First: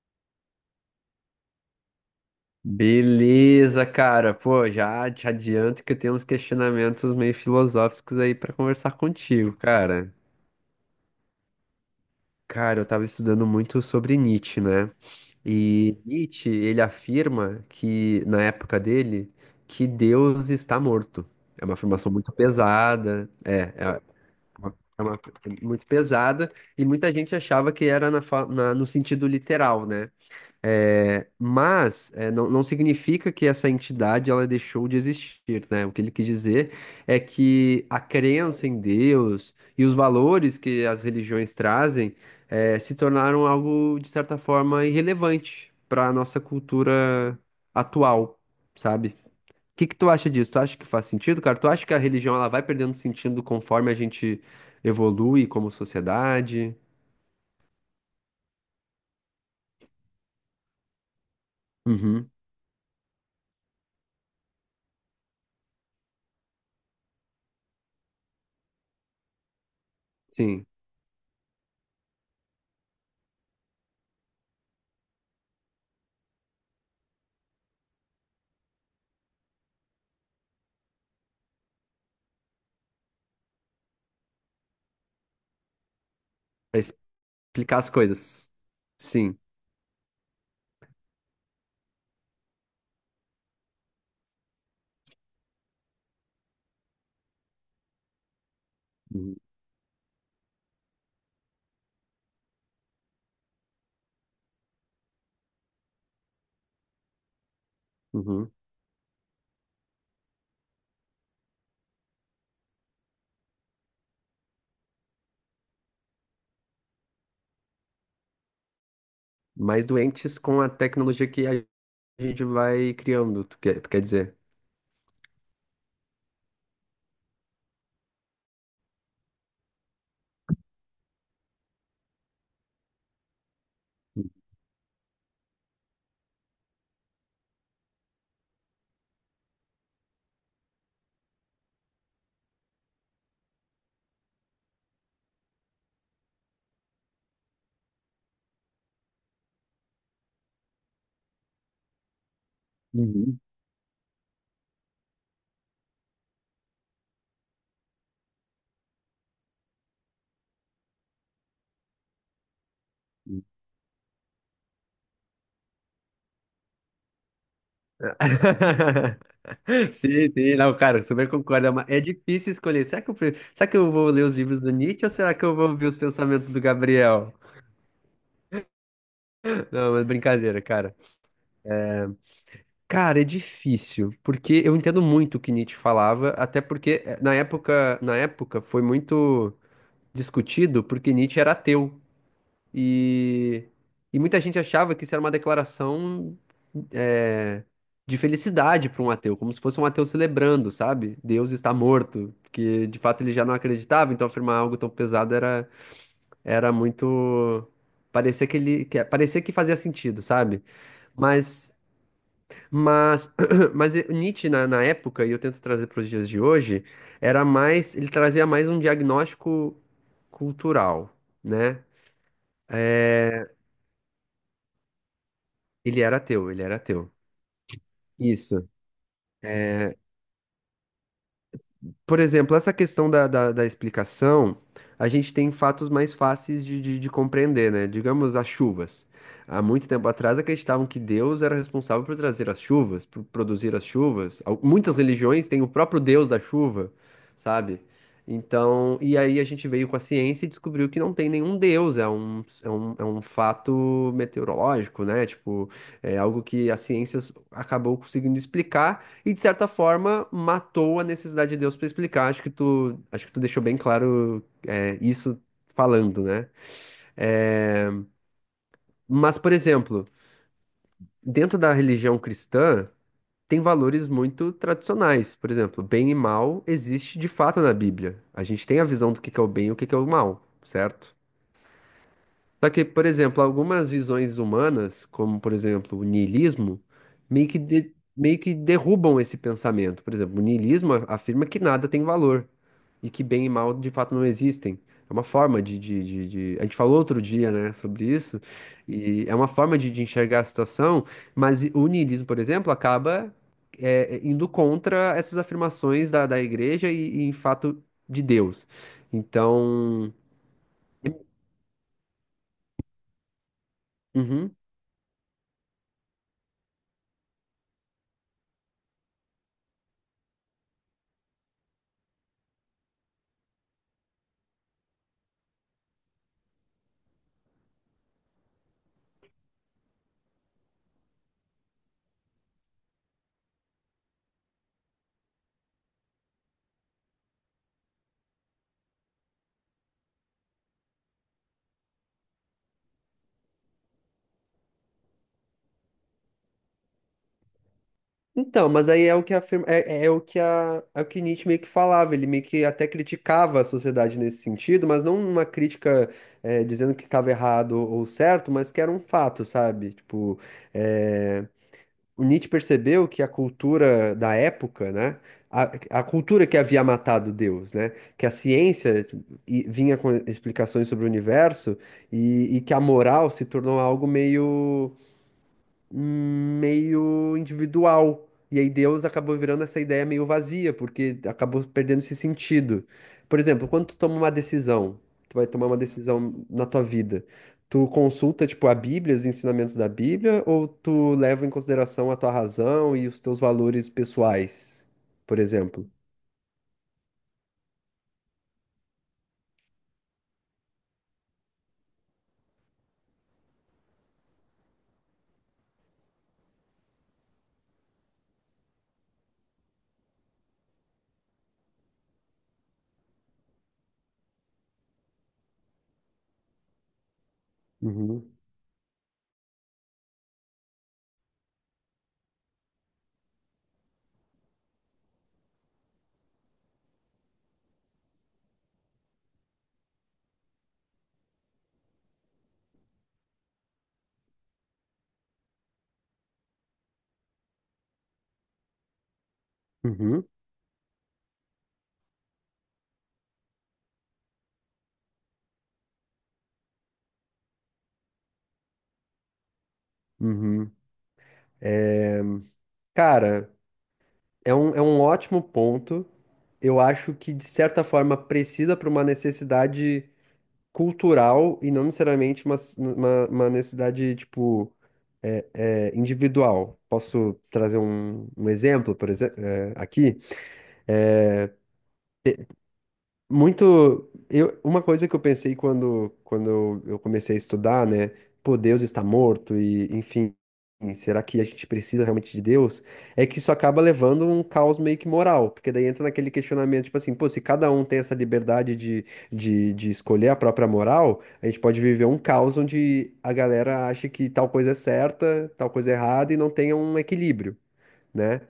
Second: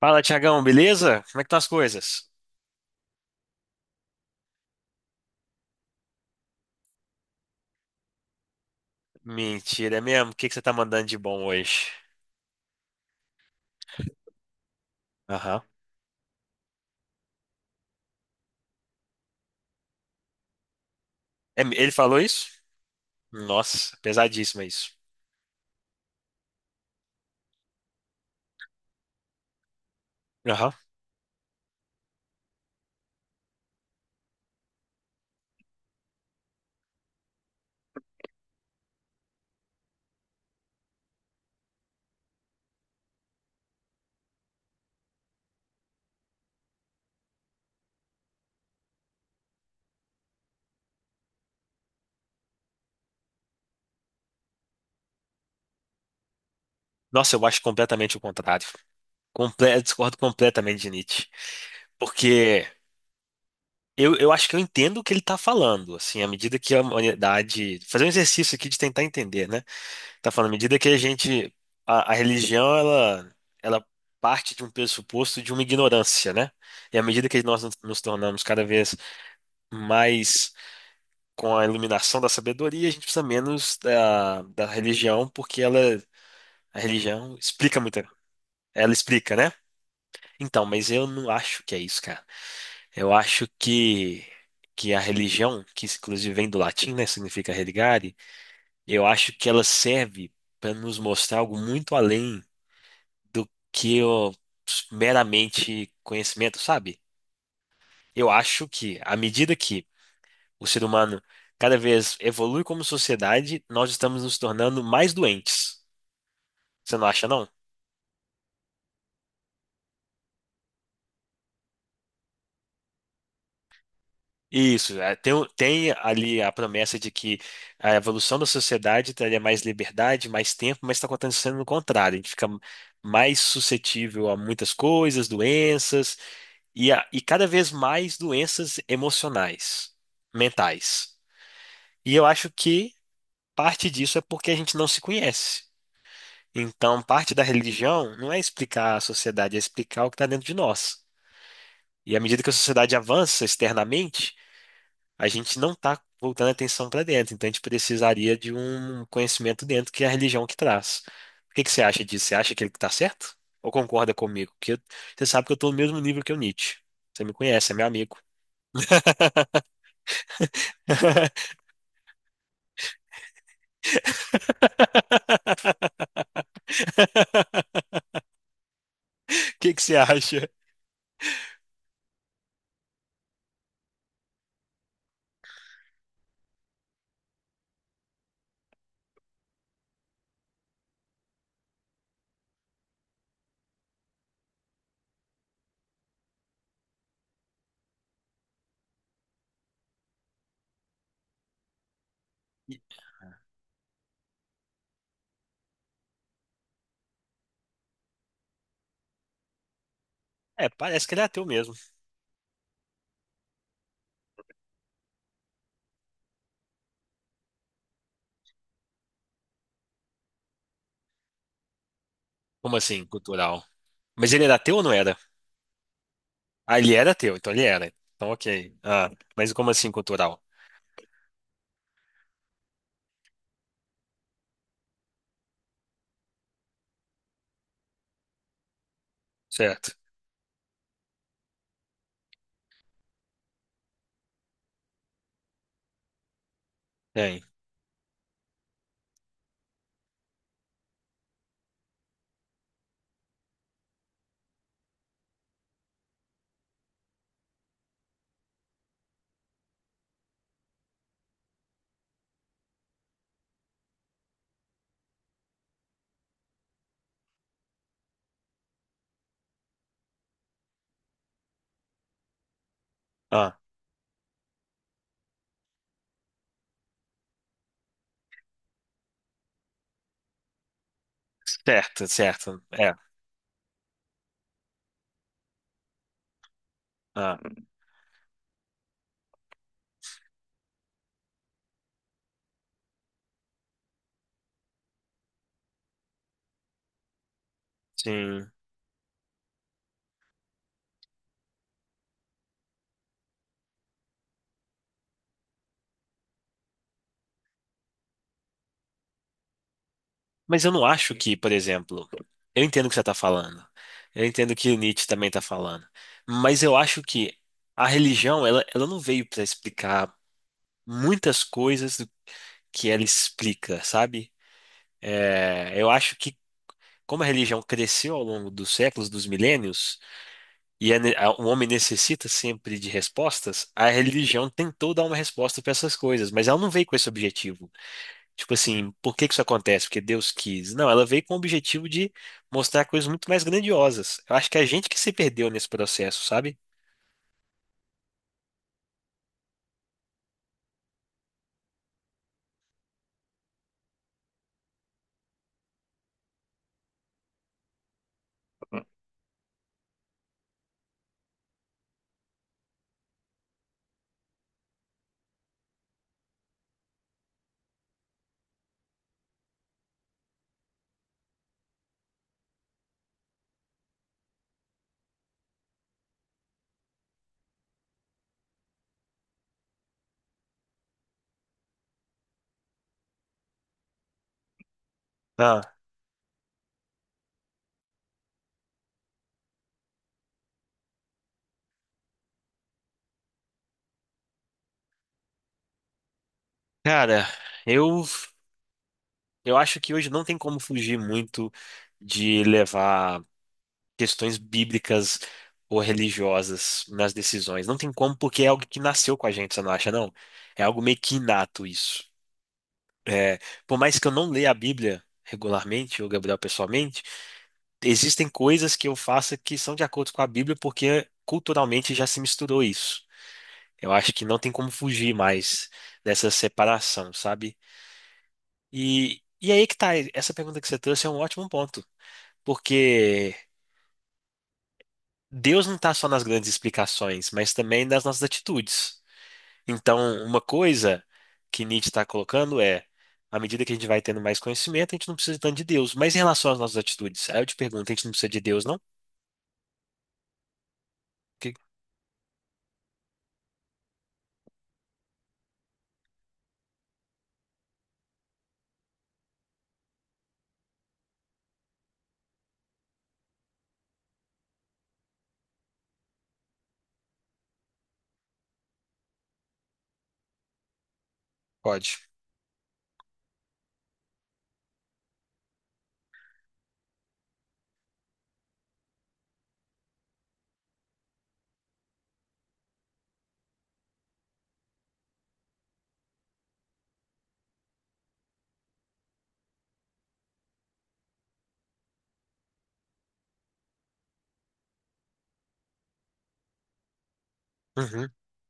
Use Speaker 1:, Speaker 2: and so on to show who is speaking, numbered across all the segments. Speaker 1: Fala, Tiagão, beleza? Como é que estão as coisas?
Speaker 2: Beleza, cara. Pô, já te adianto que eu tenho uns questionamentos meio filosóficos aí pra conversar contigo,
Speaker 1: Mentira, é
Speaker 2: cara.
Speaker 1: mesmo? O que que você tá mandando de bom hoje?
Speaker 2: Cara, eu tava estudando muito sobre Nietzsche, né?
Speaker 1: Aham.
Speaker 2: E Nietzsche, ele afirma que, na época dele, que Deus está morto.
Speaker 1: É
Speaker 2: É uma
Speaker 1: ele
Speaker 2: afirmação
Speaker 1: falou
Speaker 2: muito
Speaker 1: isso?
Speaker 2: pesada, é
Speaker 1: Nossa, pesadíssimo é
Speaker 2: uma,
Speaker 1: isso.
Speaker 2: muito pesada, e muita gente achava que era no sentido literal, né?
Speaker 1: Aham.
Speaker 2: Não significa que essa entidade ela deixou de existir, né? O que ele quis dizer é que a crença em Deus e os valores que as religiões trazem se tornaram algo, de certa forma, irrelevante para a nossa cultura atual, sabe? O que que tu acha disso? Tu acha que faz sentido, cara? Tu acha que a religião ela vai perdendo sentido conforme a gente evolui como sociedade?
Speaker 1: Nossa, eu acho completamente o contrário. Eu discordo completamente de Nietzsche.
Speaker 2: Uhum,
Speaker 1: Porque eu acho que eu entendo o que ele tá falando, assim, à medida que a humanidade. Fazer um exercício aqui de tentar entender, né? Tá falando, à
Speaker 2: sim.
Speaker 1: medida que a gente. A religião, ela parte de um pressuposto de uma ignorância, né? E à medida que nós nos tornamos cada vez mas com a iluminação da sabedoria, a gente precisa menos da religião, porque ela, a
Speaker 2: Pra
Speaker 1: religião
Speaker 2: explicar
Speaker 1: explica
Speaker 2: as
Speaker 1: muita.
Speaker 2: coisas.
Speaker 1: Ela explica,
Speaker 2: Sim.
Speaker 1: né? Então, mas eu não acho que é isso, cara. Eu acho que a religião, que inclusive vem do latim, né? Significa religare, eu acho
Speaker 2: Uhum.
Speaker 1: que ela serve para nos mostrar algo muito além do que o meramente conhecimento, sabe? Eu
Speaker 2: Uhum.
Speaker 1: acho que à medida que o ser humano cada vez evolui como sociedade, nós estamos nos tornando mais doentes. Você não acha, não?
Speaker 2: Mais doentes com a tecnologia que a gente vai criando, tu quer dizer?
Speaker 1: Isso, é, tem, tem ali a promessa de que a evolução da sociedade traria mais liberdade, mais tempo, mas está acontecendo o contrário. A gente fica mais suscetível a muitas coisas, doenças, e, e cada vez mais doenças emocionais, mentais. E eu acho que parte disso é porque a gente não se conhece. Então, parte da religião não é explicar a sociedade, é explicar o que está dentro de nós. E à medida que a sociedade
Speaker 2: Uhum.
Speaker 1: avança externamente, a gente não está voltando a atenção para dentro. Então, a gente precisaria de um conhecimento dentro que é a religião que traz. O que que você acha disso? Você acha que ele está certo? Ou concorda comigo? Que eu- você sabe que eu estou no mesmo nível que o Nietzsche. Você me conhece, é meu amigo.
Speaker 2: Sim, sim, não, cara, super concordo. É é difícil escolher. Será que eu, será que eu vou ler os livros do Nietzsche ou será que eu vou ver os pensamentos do Gabriel?
Speaker 1: O que que
Speaker 2: Não,
Speaker 1: você
Speaker 2: mas
Speaker 1: acha?
Speaker 2: brincadeira, cara. Cara, é difícil, porque eu entendo muito o que Nietzsche falava, até porque na época foi muito discutido porque Nietzsche era ateu. E, e muita gente achava que isso era uma declaração é, de felicidade para um ateu, como se fosse um ateu celebrando, sabe? Deus está morto, porque de fato ele já não acreditava, então afirmar algo tão pesado era, era muito. Parecia que ele, que, parecia que fazia sentido, sabe?
Speaker 1: É, parece que ele é ateu mesmo.
Speaker 2: Mas, mas, mas Nietzsche na época, e eu tento trazer para os dias de hoje, era mais, ele trazia mais um diagnóstico cultural, né?
Speaker 1: Como assim, cultural? Mas ele era ateu ou não era?
Speaker 2: Ele era ateu, ele era
Speaker 1: Ah, ele
Speaker 2: ateu.
Speaker 1: era teu, então ele era. Então,
Speaker 2: Isso.
Speaker 1: ok. Ah, mas como assim
Speaker 2: É,
Speaker 1: cultural?
Speaker 2: por exemplo, essa questão da explicação, a gente tem fatos mais fáceis de compreender, né? Digamos, as chuvas. Há muito
Speaker 1: Certo.
Speaker 2: tempo atrás acreditavam que Deus era responsável por trazer as chuvas, por produzir as chuvas. Muitas religiões têm o próprio Deus da chuva,
Speaker 1: Tem.
Speaker 2: sabe? Então, e aí a gente veio com a ciência e descobriu que não tem nenhum Deus, é um fato meteorológico, né? Tipo, é algo que a ciência acabou conseguindo explicar. E de certa forma matou a necessidade de Deus para explicar. Acho que tu deixou bem claro isso falando, né? É, mas, por exemplo, dentro da religião cristã
Speaker 1: Ah,
Speaker 2: tem valores muito tradicionais. Por exemplo, bem e mal existe de fato na Bíblia. A gente tem a visão do que é o bem e o que que é o mal, certo?
Speaker 1: certo, certo.
Speaker 2: Só que,
Speaker 1: É.
Speaker 2: por exemplo, algumas visões humanas, como por exemplo o niilismo,
Speaker 1: Ah,
Speaker 2: meio que, meio que derrubam esse pensamento. Por exemplo, o niilismo afirma que nada tem valor e que bem e mal de fato não existem. É uma forma de A gente falou outro dia, né, sobre isso,
Speaker 1: sim.
Speaker 2: e é uma forma de enxergar a situação, mas o niilismo, por exemplo, acaba indo contra essas afirmações da igreja e, em fato, de Deus. Então.
Speaker 1: Mas eu não acho que, por exemplo, eu entendo o que você está falando. Eu entendo
Speaker 2: Uhum.
Speaker 1: o que o Nietzsche também está falando. Mas eu acho que a religião, ela não veio para explicar muitas coisas do que ela explica, sabe? É, eu acho que como a religião cresceu ao longo dos séculos, dos milênios, e é o homem necessita sempre de respostas, a religião tentou dar uma resposta para essas coisas, mas ela não veio com esse objetivo. Tipo assim, por que que isso acontece? Porque Deus quis. Não, ela veio com o objetivo de mostrar coisas muito mais grandiosas. Eu acho que é a gente que se perdeu nesse processo, sabe?
Speaker 2: Então, mas aí é o que afirma, é o que Nietzsche meio que falava, ele meio que até criticava a sociedade nesse sentido, mas não uma crítica dizendo que estava errado ou certo, mas que era um fato, sabe? Tipo, eh, o Nietzsche percebeu que a cultura da época, né? A, a cultura que havia matado Deus, né? Que a ciência tipo, vinha com explicações sobre o universo e que a moral se tornou algo meio individual. E aí Deus acabou virando essa ideia meio vazia, porque acabou perdendo esse sentido. Por exemplo, quando tu toma uma decisão, tu vai tomar
Speaker 1: Ah,
Speaker 2: uma decisão na tua vida, tu consulta, tipo, a Bíblia, os ensinamentos da Bíblia, ou tu leva em consideração a tua razão e os teus valores pessoais, por exemplo?
Speaker 1: cara, eu eu acho que hoje não tem como fugir muito de levar questões bíblicas ou religiosas nas decisões. Não tem como, porque é algo que nasceu com a gente, você não acha, não? É algo meio que inato isso. É, por mais que eu não leia a Bíblia regularmente, ou Gabriel pessoalmente, existem
Speaker 2: Uhum,
Speaker 1: coisas que eu faço que são de acordo com a Bíblia, porque culturalmente já se misturou isso. Eu acho que não tem como fugir mais dessa separação, sabe? E aí que tá, essa pergunta que você trouxe é um ótimo ponto, porque Deus não tá só nas grandes explicações, mas também nas nossas atitudes. Então,
Speaker 2: uhum,
Speaker 1: uma coisa que Nietzsche está colocando é, à medida que a gente vai tendo mais conhecimento, a gente não precisa tanto de Deus. Mas em relação às nossas atitudes, aí eu te pergunto, a gente não precisa de Deus, não?
Speaker 2: uhum.
Speaker 1: Que
Speaker 2: Cara, é um ótimo ponto. Eu acho que, de certa forma, precisa para uma necessidade cultural e não necessariamente uma, uma necessidade, tipo, individual. Posso trazer um, um exemplo, por exemplo, aqui?
Speaker 1: pode.
Speaker 2: Muito. Eu, uma coisa que eu pensei quando, quando eu comecei a estudar, né? Pô, Deus está morto e, enfim, será que a gente precisa realmente de Deus? É que isso acaba levando um caos meio que moral, porque daí entra naquele questionamento, tipo assim, pô, se cada um tem essa liberdade de, de escolher a própria moral, a gente pode viver um caos onde a galera acha que tal coisa é certa, tal coisa é errada e não tenha um equilíbrio
Speaker 1: Uhum.
Speaker 2: né?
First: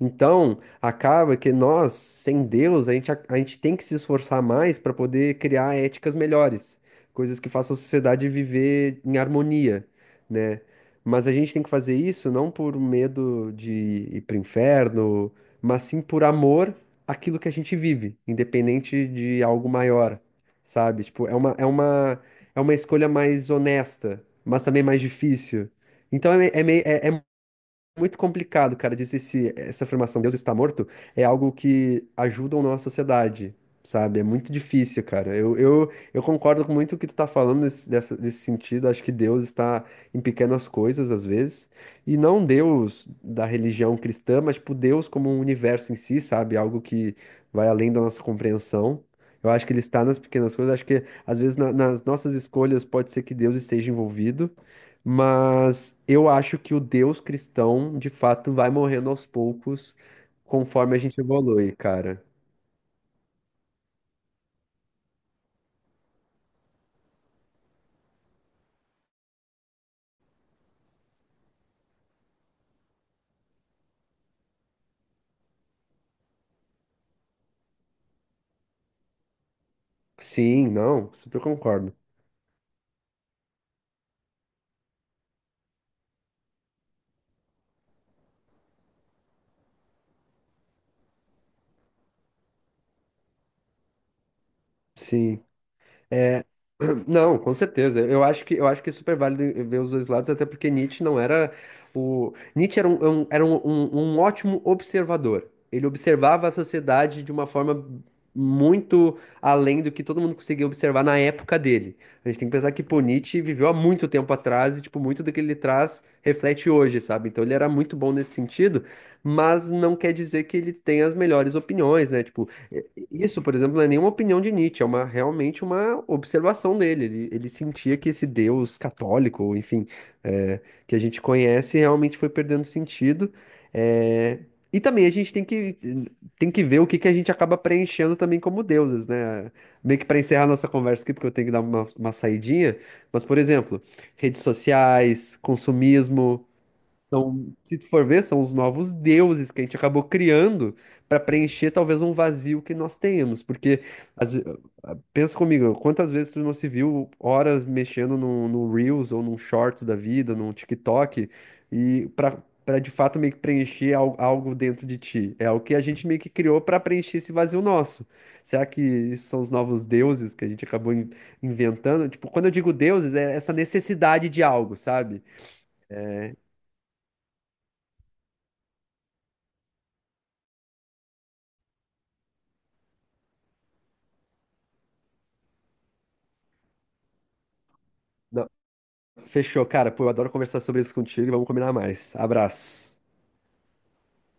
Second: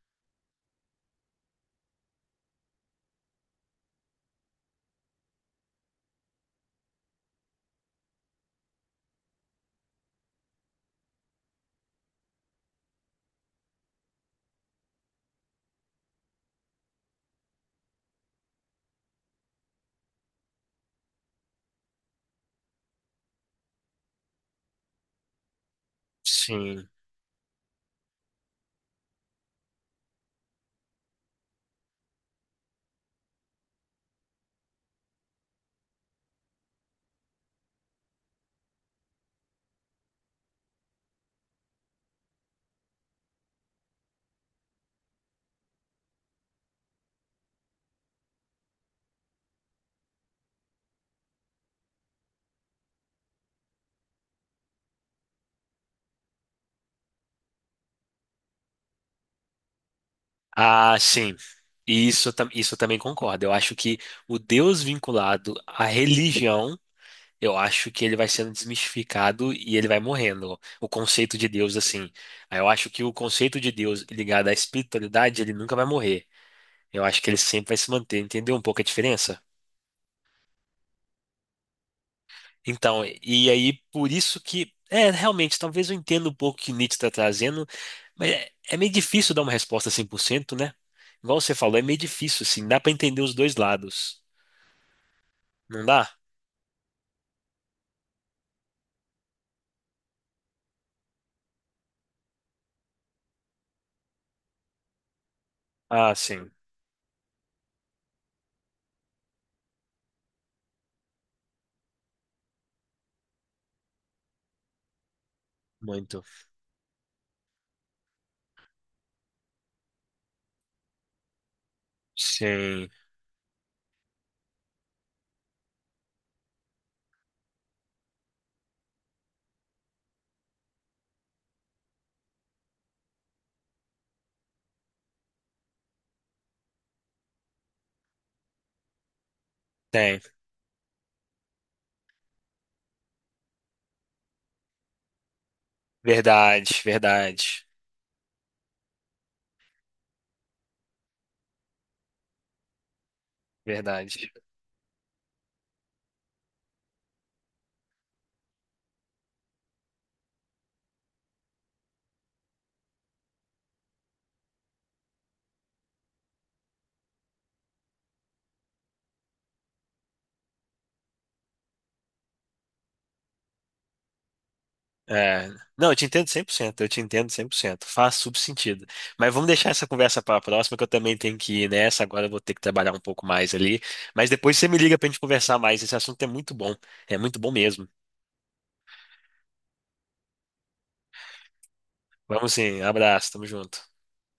Speaker 2: Então, acaba que nós, sem Deus, a gente, a gente tem que se esforçar mais para poder criar éticas melhores, coisas que façam a sociedade viver em harmonia, né? Mas a gente tem que fazer isso não por medo de ir para o inferno, mas sim por amor àquilo que a gente vive, independente de algo maior, sabe? Tipo, é uma escolha mais honesta, mas também mais difícil. Então é, meio,
Speaker 1: Sim.
Speaker 2: muito complicado, cara, dizer se essa afirmação Deus está morto é algo que ajuda ou não a sociedade, sabe? É muito difícil, cara. Eu concordo com muito o que tu tá falando nesse, nesse sentido. Acho que Deus está em pequenas coisas, às vezes. E não Deus da religião cristã, mas, tipo, Deus como um universo em si, sabe? Algo que vai além da nossa compreensão. Eu acho que ele está nas pequenas coisas. Acho que, às vezes, nas nossas escolhas, pode ser que Deus esteja envolvido. Mas eu acho que o Deus cristão, de fato, vai morrendo aos poucos conforme
Speaker 1: Ah,
Speaker 2: a gente
Speaker 1: sim.
Speaker 2: evolui, cara.
Speaker 1: Isso, isso eu também concordo. Eu acho que o Deus vinculado à religião, eu acho que ele vai sendo desmistificado e ele vai morrendo. O conceito de Deus, assim. Aí eu acho que o conceito de Deus ligado à espiritualidade, ele nunca vai morrer. Eu acho que ele sempre vai se manter, entendeu um pouco a diferença?
Speaker 2: Sim, não, super concordo.
Speaker 1: Então, e aí por isso que, é, realmente, talvez eu entenda um pouco o que Nietzsche está trazendo, mas é, é meio difícil dar uma resposta 100%, né? Igual você falou, é meio difícil, assim, dá para entender os dois lados,
Speaker 2: Sim.
Speaker 1: não dá?
Speaker 2: É, não, com certeza. Eu acho que é super válido ver os dois lados, até porque Nietzsche não era o Nietzsche era um ótimo observador. Ele
Speaker 1: Ah,
Speaker 2: observava
Speaker 1: sim,
Speaker 2: a sociedade de uma forma muito além do que todo mundo conseguia observar na época dele. A gente tem que pensar que pô, Nietzsche viveu há muito tempo atrás e tipo muito do que ele traz
Speaker 1: muito.
Speaker 2: reflete hoje, sabe? Então ele era muito bom nesse sentido, mas não quer dizer que ele tenha as melhores opiniões, né? Tipo
Speaker 1: Sim,
Speaker 2: isso, por exemplo, não é nenhuma opinião de Nietzsche, é uma realmente uma observação dele. Ele sentia que esse Deus católico, ou enfim, é, que a gente conhece, realmente foi perdendo sentido. É, e também a gente tem que ver o que, que a gente acaba preenchendo também como deuses, né? Meio que para
Speaker 1: tem.
Speaker 2: encerrar nossa conversa aqui, porque eu tenho que dar uma saidinha, mas, por exemplo, redes sociais, consumismo.
Speaker 1: Verdade,
Speaker 2: Então,
Speaker 1: verdade,
Speaker 2: se tu for ver, são os novos deuses que a gente acabou criando para preencher talvez um vazio que nós temos, porque
Speaker 1: verdade.
Speaker 2: às ve- ah, pensa comigo, quantas vezes tu não se viu horas mexendo no, no Reels ou num Shorts da vida, num TikTok, e para de fato meio que preencher algo dentro de ti. É o que a gente meio que criou para preencher esse vazio nosso. Será que isso são os novos deuses que a gente acabou inventando? Tipo, quando eu digo deuses, é essa necessidade de algo, sabe?
Speaker 1: É, não, eu te entendo 100%. Eu te entendo 100%. Faz super sentido. Mas vamos deixar essa conversa para a próxima, que eu também tenho que ir nessa, agora eu vou ter que trabalhar um pouco mais ali. Mas depois você me liga para a gente conversar mais, esse assunto é muito bom mesmo.
Speaker 2: Fechou, cara. Pô, eu adoro conversar sobre isso contigo e vamos combinar mais.
Speaker 1: Vamos sim,
Speaker 2: Abraço.
Speaker 1: abraço, tamo junto.